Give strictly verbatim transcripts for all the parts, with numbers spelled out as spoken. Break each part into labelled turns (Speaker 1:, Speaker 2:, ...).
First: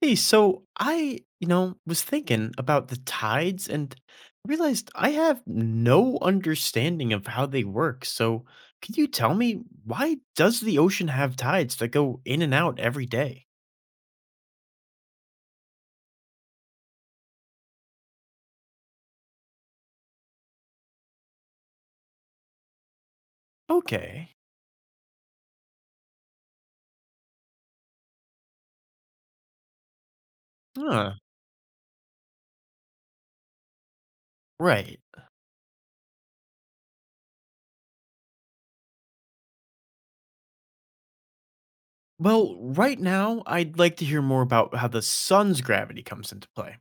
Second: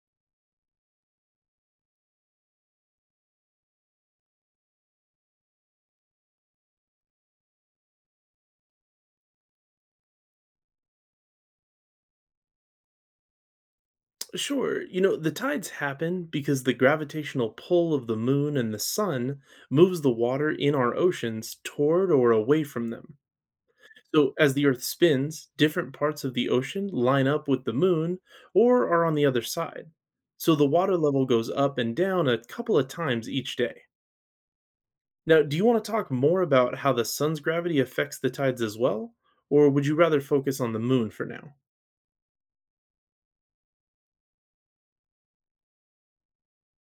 Speaker 1: Hey, so I, you know, was thinking about the tides and realized I have no understanding of how they work. So, could you tell me why does the ocean have tides that go in and out every day?
Speaker 2: Sure. You know, the tides happen because the gravitational pull of the moon and the sun moves the water in our oceans toward or away from them. So,
Speaker 1: Okay.
Speaker 2: as the Earth spins, different parts of the ocean line up with the moon or are on the other side. So, the water
Speaker 1: Huh.
Speaker 2: level goes up and down a couple of times each day.
Speaker 1: Right.
Speaker 2: Now, do you want to talk more about how the sun's gravity affects the tides as well? Or would you rather focus on the moon for now?
Speaker 1: Well, right now I'd like to hear more about how the sun's gravity comes into play.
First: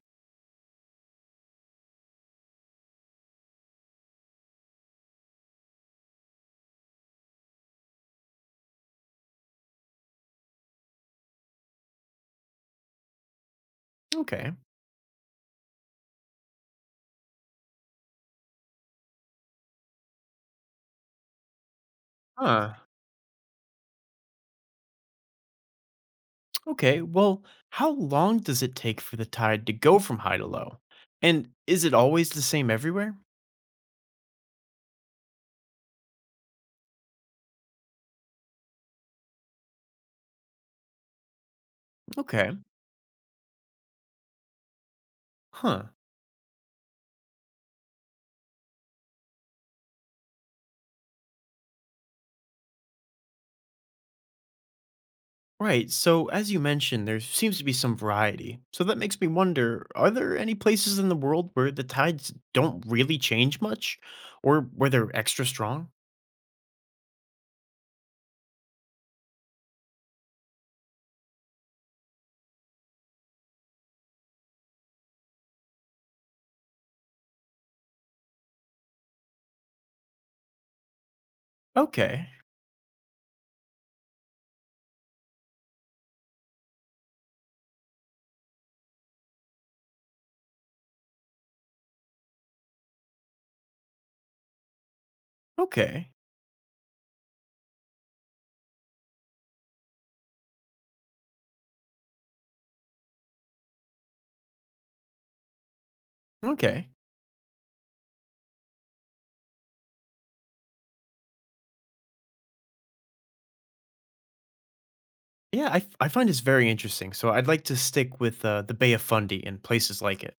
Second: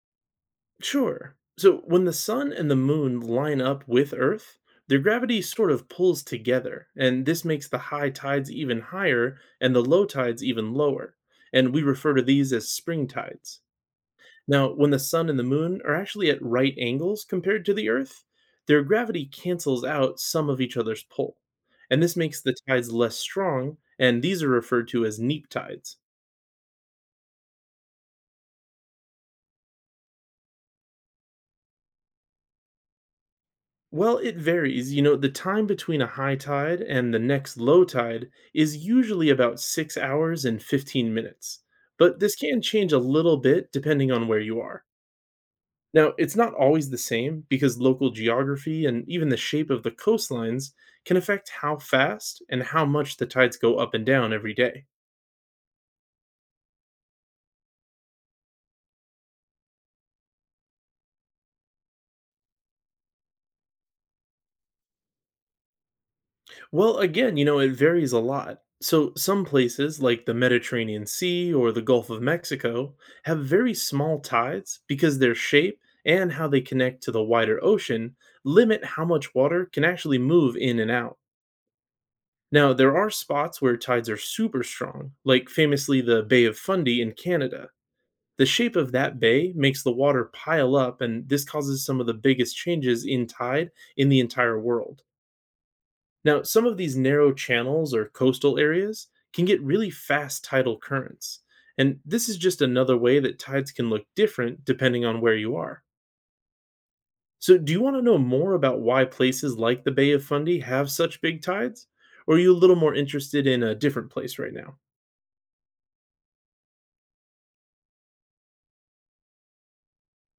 Speaker 2: Sure. So when the sun and the moon line up with Earth, their gravity sort of pulls together, and this makes the high tides even higher and the low tides even lower. And we refer to these as spring tides.
Speaker 1: Okay.
Speaker 2: Now, when the sun and the moon are actually at right angles compared to the Earth, their gravity cancels out some of each other's pull. And this makes the
Speaker 1: Huh.
Speaker 2: tides less strong, and these are referred to as neap tides.
Speaker 1: Okay. Well, how long does it take for the tide to go from high to low? And is it always the same everywhere?
Speaker 2: Well, it varies. You know, the time between a high tide and the next low tide is usually about six hours and fifteen minutes, but this
Speaker 1: Okay.
Speaker 2: can change a little bit depending on where you are.
Speaker 1: Huh.
Speaker 2: Now, it's not always the same because local geography and even the shape of the coastlines can affect how fast and how much the tides go up and down every day.
Speaker 1: Right. So, as you mentioned, there seems to be some variety. So, that makes me wonder, are there any places in the world where the tides don't really change much or where they're extra strong?
Speaker 2: Well, again, you know, it varies a lot. So, some places like the Mediterranean Sea or the Gulf of Mexico have very small tides because their shape and how they connect to the wider ocean limit how much water can actually move in and out.
Speaker 1: Okay.
Speaker 2: Now, there are spots where tides are super strong, like famously the Bay of Fundy in Canada. The shape of that bay makes the water pile up, and this causes some of the biggest changes in tide in the entire world.
Speaker 1: Okay.
Speaker 2: Now, some of these narrow channels or coastal areas can get really fast tidal currents. And this is just another way that tides can look different depending on where you are.
Speaker 1: Okay.
Speaker 2: So, do you want to know more about why places like the Bay of Fundy have such big tides? Or are you a little more interested in a different place right now?
Speaker 1: Yeah, I, f- I find this very interesting. So, I'd like to stick with uh, the Bay of Fundy and places like it.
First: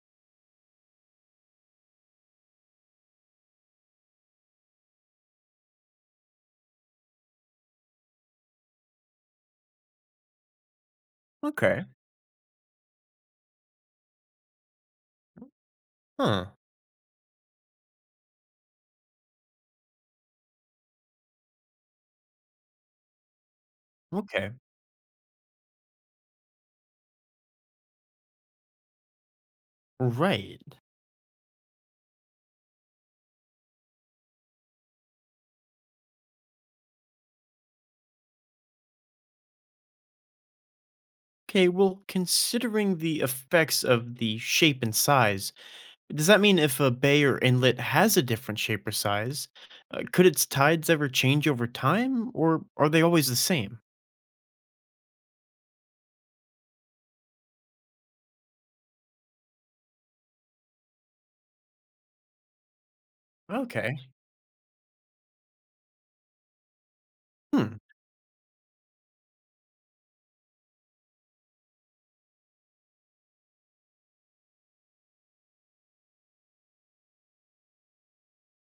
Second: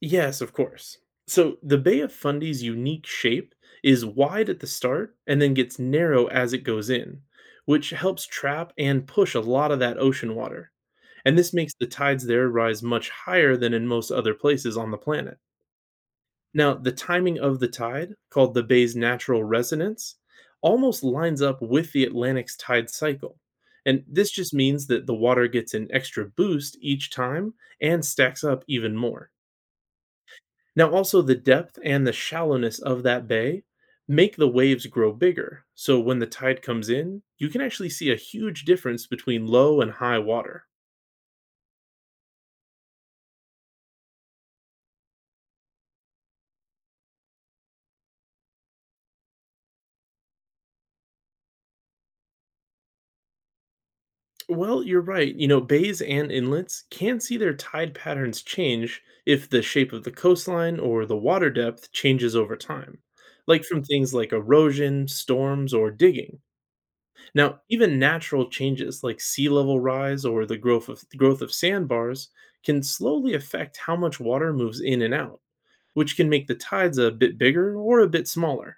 Speaker 2: Yes, of course. So, the Bay of Fundy's unique shape is wide at the start and then gets narrow as it goes in, which helps trap and push a lot of that ocean water. And this makes
Speaker 1: Okay.
Speaker 2: the tides there rise much higher than in most other places on the planet.
Speaker 1: Huh.
Speaker 2: Now, the timing of the tide, called the bay's natural resonance, almost lines up with the Atlantic's tide cycle. And this
Speaker 1: Okay.
Speaker 2: just means that the water gets an extra boost each time and stacks up even more.
Speaker 1: Right.
Speaker 2: Now, also, the depth and the shallowness of that bay make the waves grow bigger. So, when the tide comes in, you can actually see a huge difference between low and high water.
Speaker 1: Okay. Well, considering the effects of the shape and size, does that mean if a bay or inlet has a different shape or size, uh, could its tides ever change over time, or are they always the same?
Speaker 2: Well, you're right. You know, bays and inlets can see their tide patterns change if the shape of the coastline or the water depth changes over time, like from
Speaker 1: Okay.
Speaker 2: things like erosion, storms, or digging. Now,
Speaker 1: Hmm.
Speaker 2: even natural changes like sea level rise or the growth of growth of sandbars can slowly affect how much water moves in and out, which can make the tides a bit bigger or a bit smaller.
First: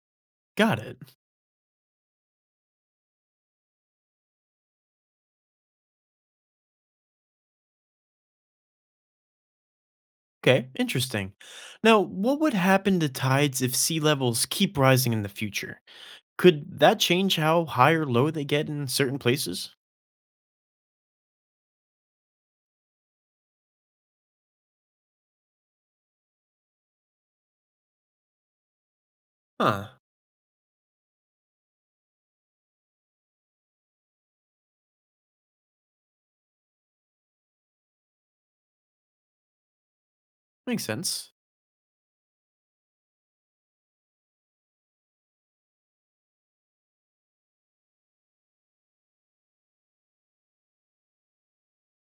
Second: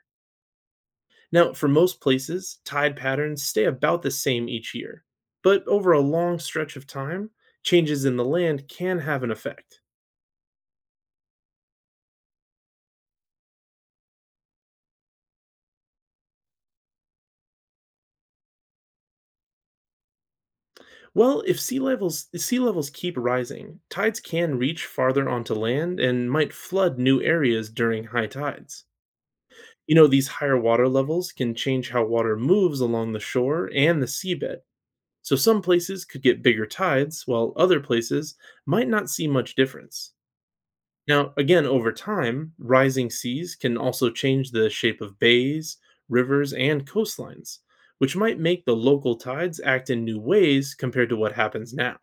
Speaker 1: Got it.
Speaker 2: Now, for most places, tide patterns stay about the same each year, but over a long stretch of time, changes in the land can have an effect.
Speaker 1: Okay. Interesting. Now, what would happen to tides if sea levels keep rising in the future? Could that change how high or low they get in certain places?
Speaker 2: Well, if sea levels if sea levels keep rising, tides can reach farther onto land and might flood new areas during high tides. You
Speaker 1: Huh.
Speaker 2: know, these higher water levels can change how water moves along the shore and the seabed. So some places could get bigger tides, while other places might not see much difference.
Speaker 1: Makes sense.
Speaker 2: Now, again, over time, rising seas can also change the shape of bays, rivers, and coastlines, which might make the local tides act in new ways compared to what happens now.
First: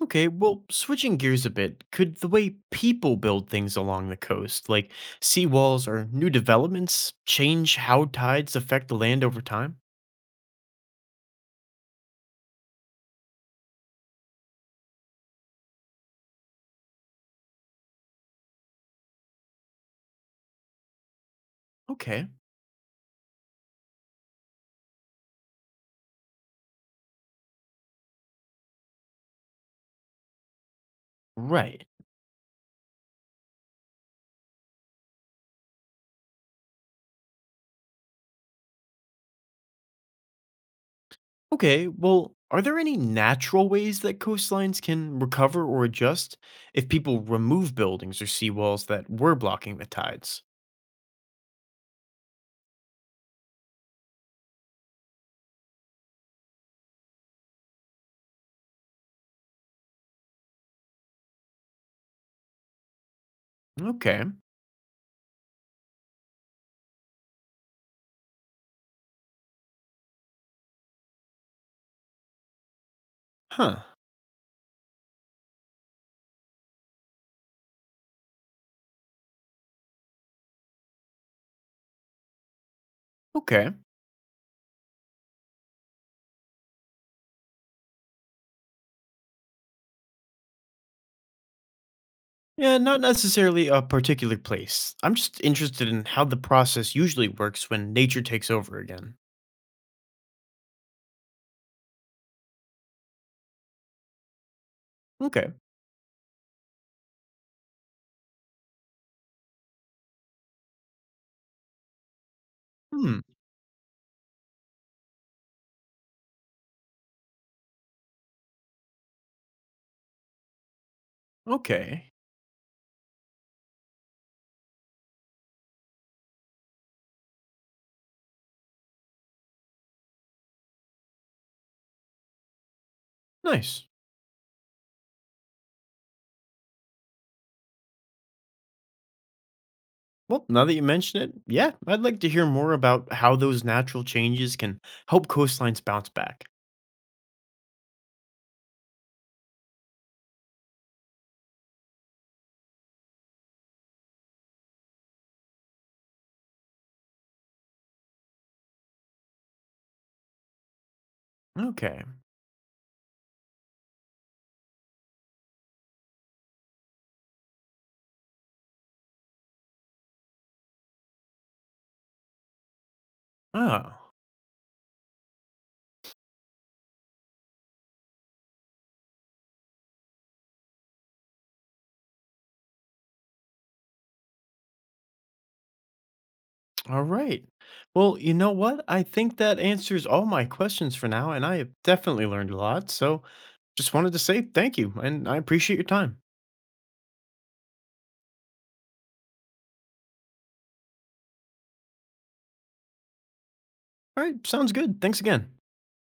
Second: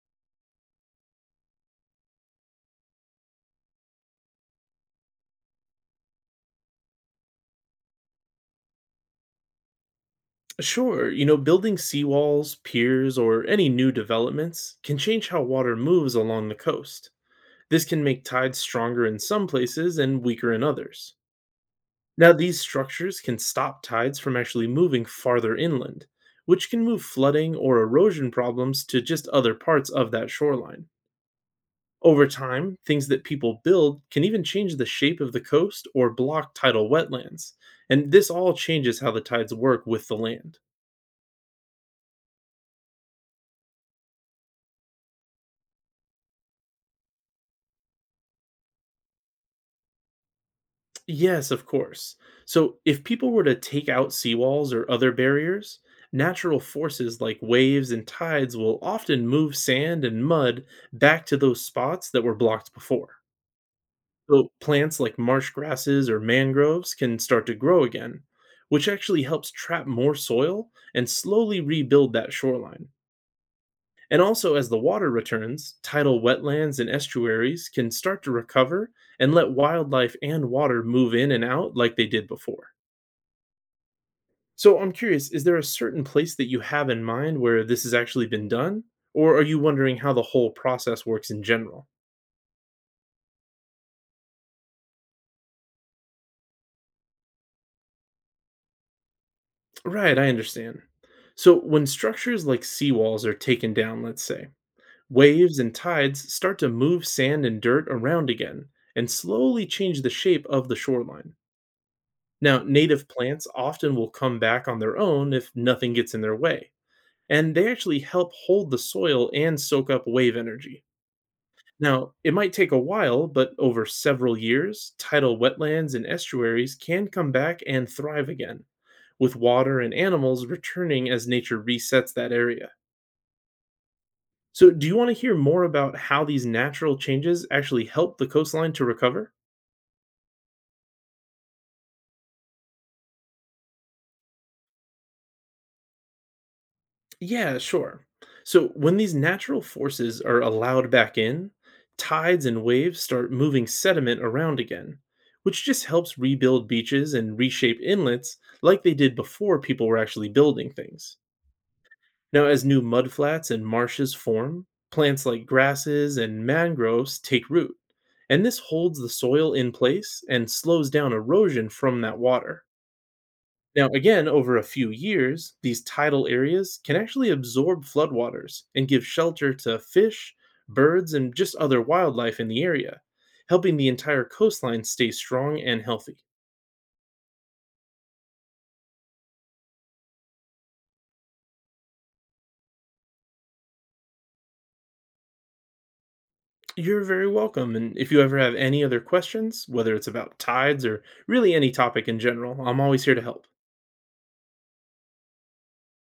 Speaker 1: Okay, well, switching gears a bit, could the way people build things along the coast, like seawalls or new developments, change how tides affect the land over time?
Speaker 2: Sure, you know, building seawalls, piers, or any new developments can change how water moves along the coast. This can make tides stronger in some places and weaker in others.
Speaker 1: Okay,
Speaker 2: Now, these structures can stop tides from actually moving farther inland, which can move flooding or erosion problems to just other parts of that shoreline.
Speaker 1: right.
Speaker 2: Over time, things that people build can even change the shape of the coast or block tidal wetlands. And this all changes how the tides work with the land.
Speaker 1: Okay, well, are there any natural ways that coastlines can recover or adjust if people remove buildings or seawalls that were blocking the tides?
Speaker 2: Yes, of course. So, if people were to take out seawalls or other barriers, natural forces like waves and tides will often move sand and mud back to those spots that were blocked before.
Speaker 1: Okay,
Speaker 2: So plants like marsh grasses or mangroves can start to grow again, which actually helps trap more soil and slowly rebuild that shoreline.
Speaker 1: huh,
Speaker 2: And also, as the water returns, tidal wetlands and estuaries can start to recover and let wildlife and water move in and out like they did before.
Speaker 1: okay.
Speaker 2: So, I'm curious, is there a certain place that you have in mind where this has actually been done? Or are you wondering how the whole process works in general?
Speaker 1: Yeah, not necessarily a particular place. I'm just interested in how the process usually works when nature takes over again.
Speaker 2: Right, I understand. So, when structures like seawalls are taken down, let's say,
Speaker 1: Okay.
Speaker 2: waves and tides start to move sand and dirt around again and slowly change the shape of the shoreline. Now, native
Speaker 1: Hmm.
Speaker 2: plants often will come back on their own if nothing gets in their way, and they actually help hold the soil and soak up wave energy.
Speaker 1: Okay.
Speaker 2: Now, it might take a while, but over several years, tidal wetlands and estuaries can come back and thrive again with water and animals returning as nature resets that area.
Speaker 1: Nice.
Speaker 2: So, do you want to hear more about how these natural changes actually help the coastline to recover?
Speaker 1: Well, now that you mention it, yeah, I'd like to hear more about how those natural changes can help coastlines bounce back.
Speaker 2: Yeah, sure. So, when these natural forces are allowed back in, tides and waves start moving sediment around again, which just helps rebuild beaches and reshape inlets like they did before people were actually building things.
Speaker 1: Okay.
Speaker 2: Now, as new mudflats and marshes form, plants like grasses and mangroves take root, and this holds the soil in place and slows down erosion from that water. Now,
Speaker 1: Oh,
Speaker 2: again, over a few years, these tidal areas can actually absorb floodwaters and give shelter to fish, birds, and just other wildlife in the area, helping the entire coastline stay strong and healthy.
Speaker 1: all right. Well, you know what? I think that answers all my questions for now, and I have definitely learned a lot. So just wanted to say thank you, and I appreciate your time.
Speaker 2: You're very welcome. And if you ever have any other questions, whether it's about tides or really any topic in general, I'm always here to help.
Speaker 1: All right. Sounds good. Thanks again.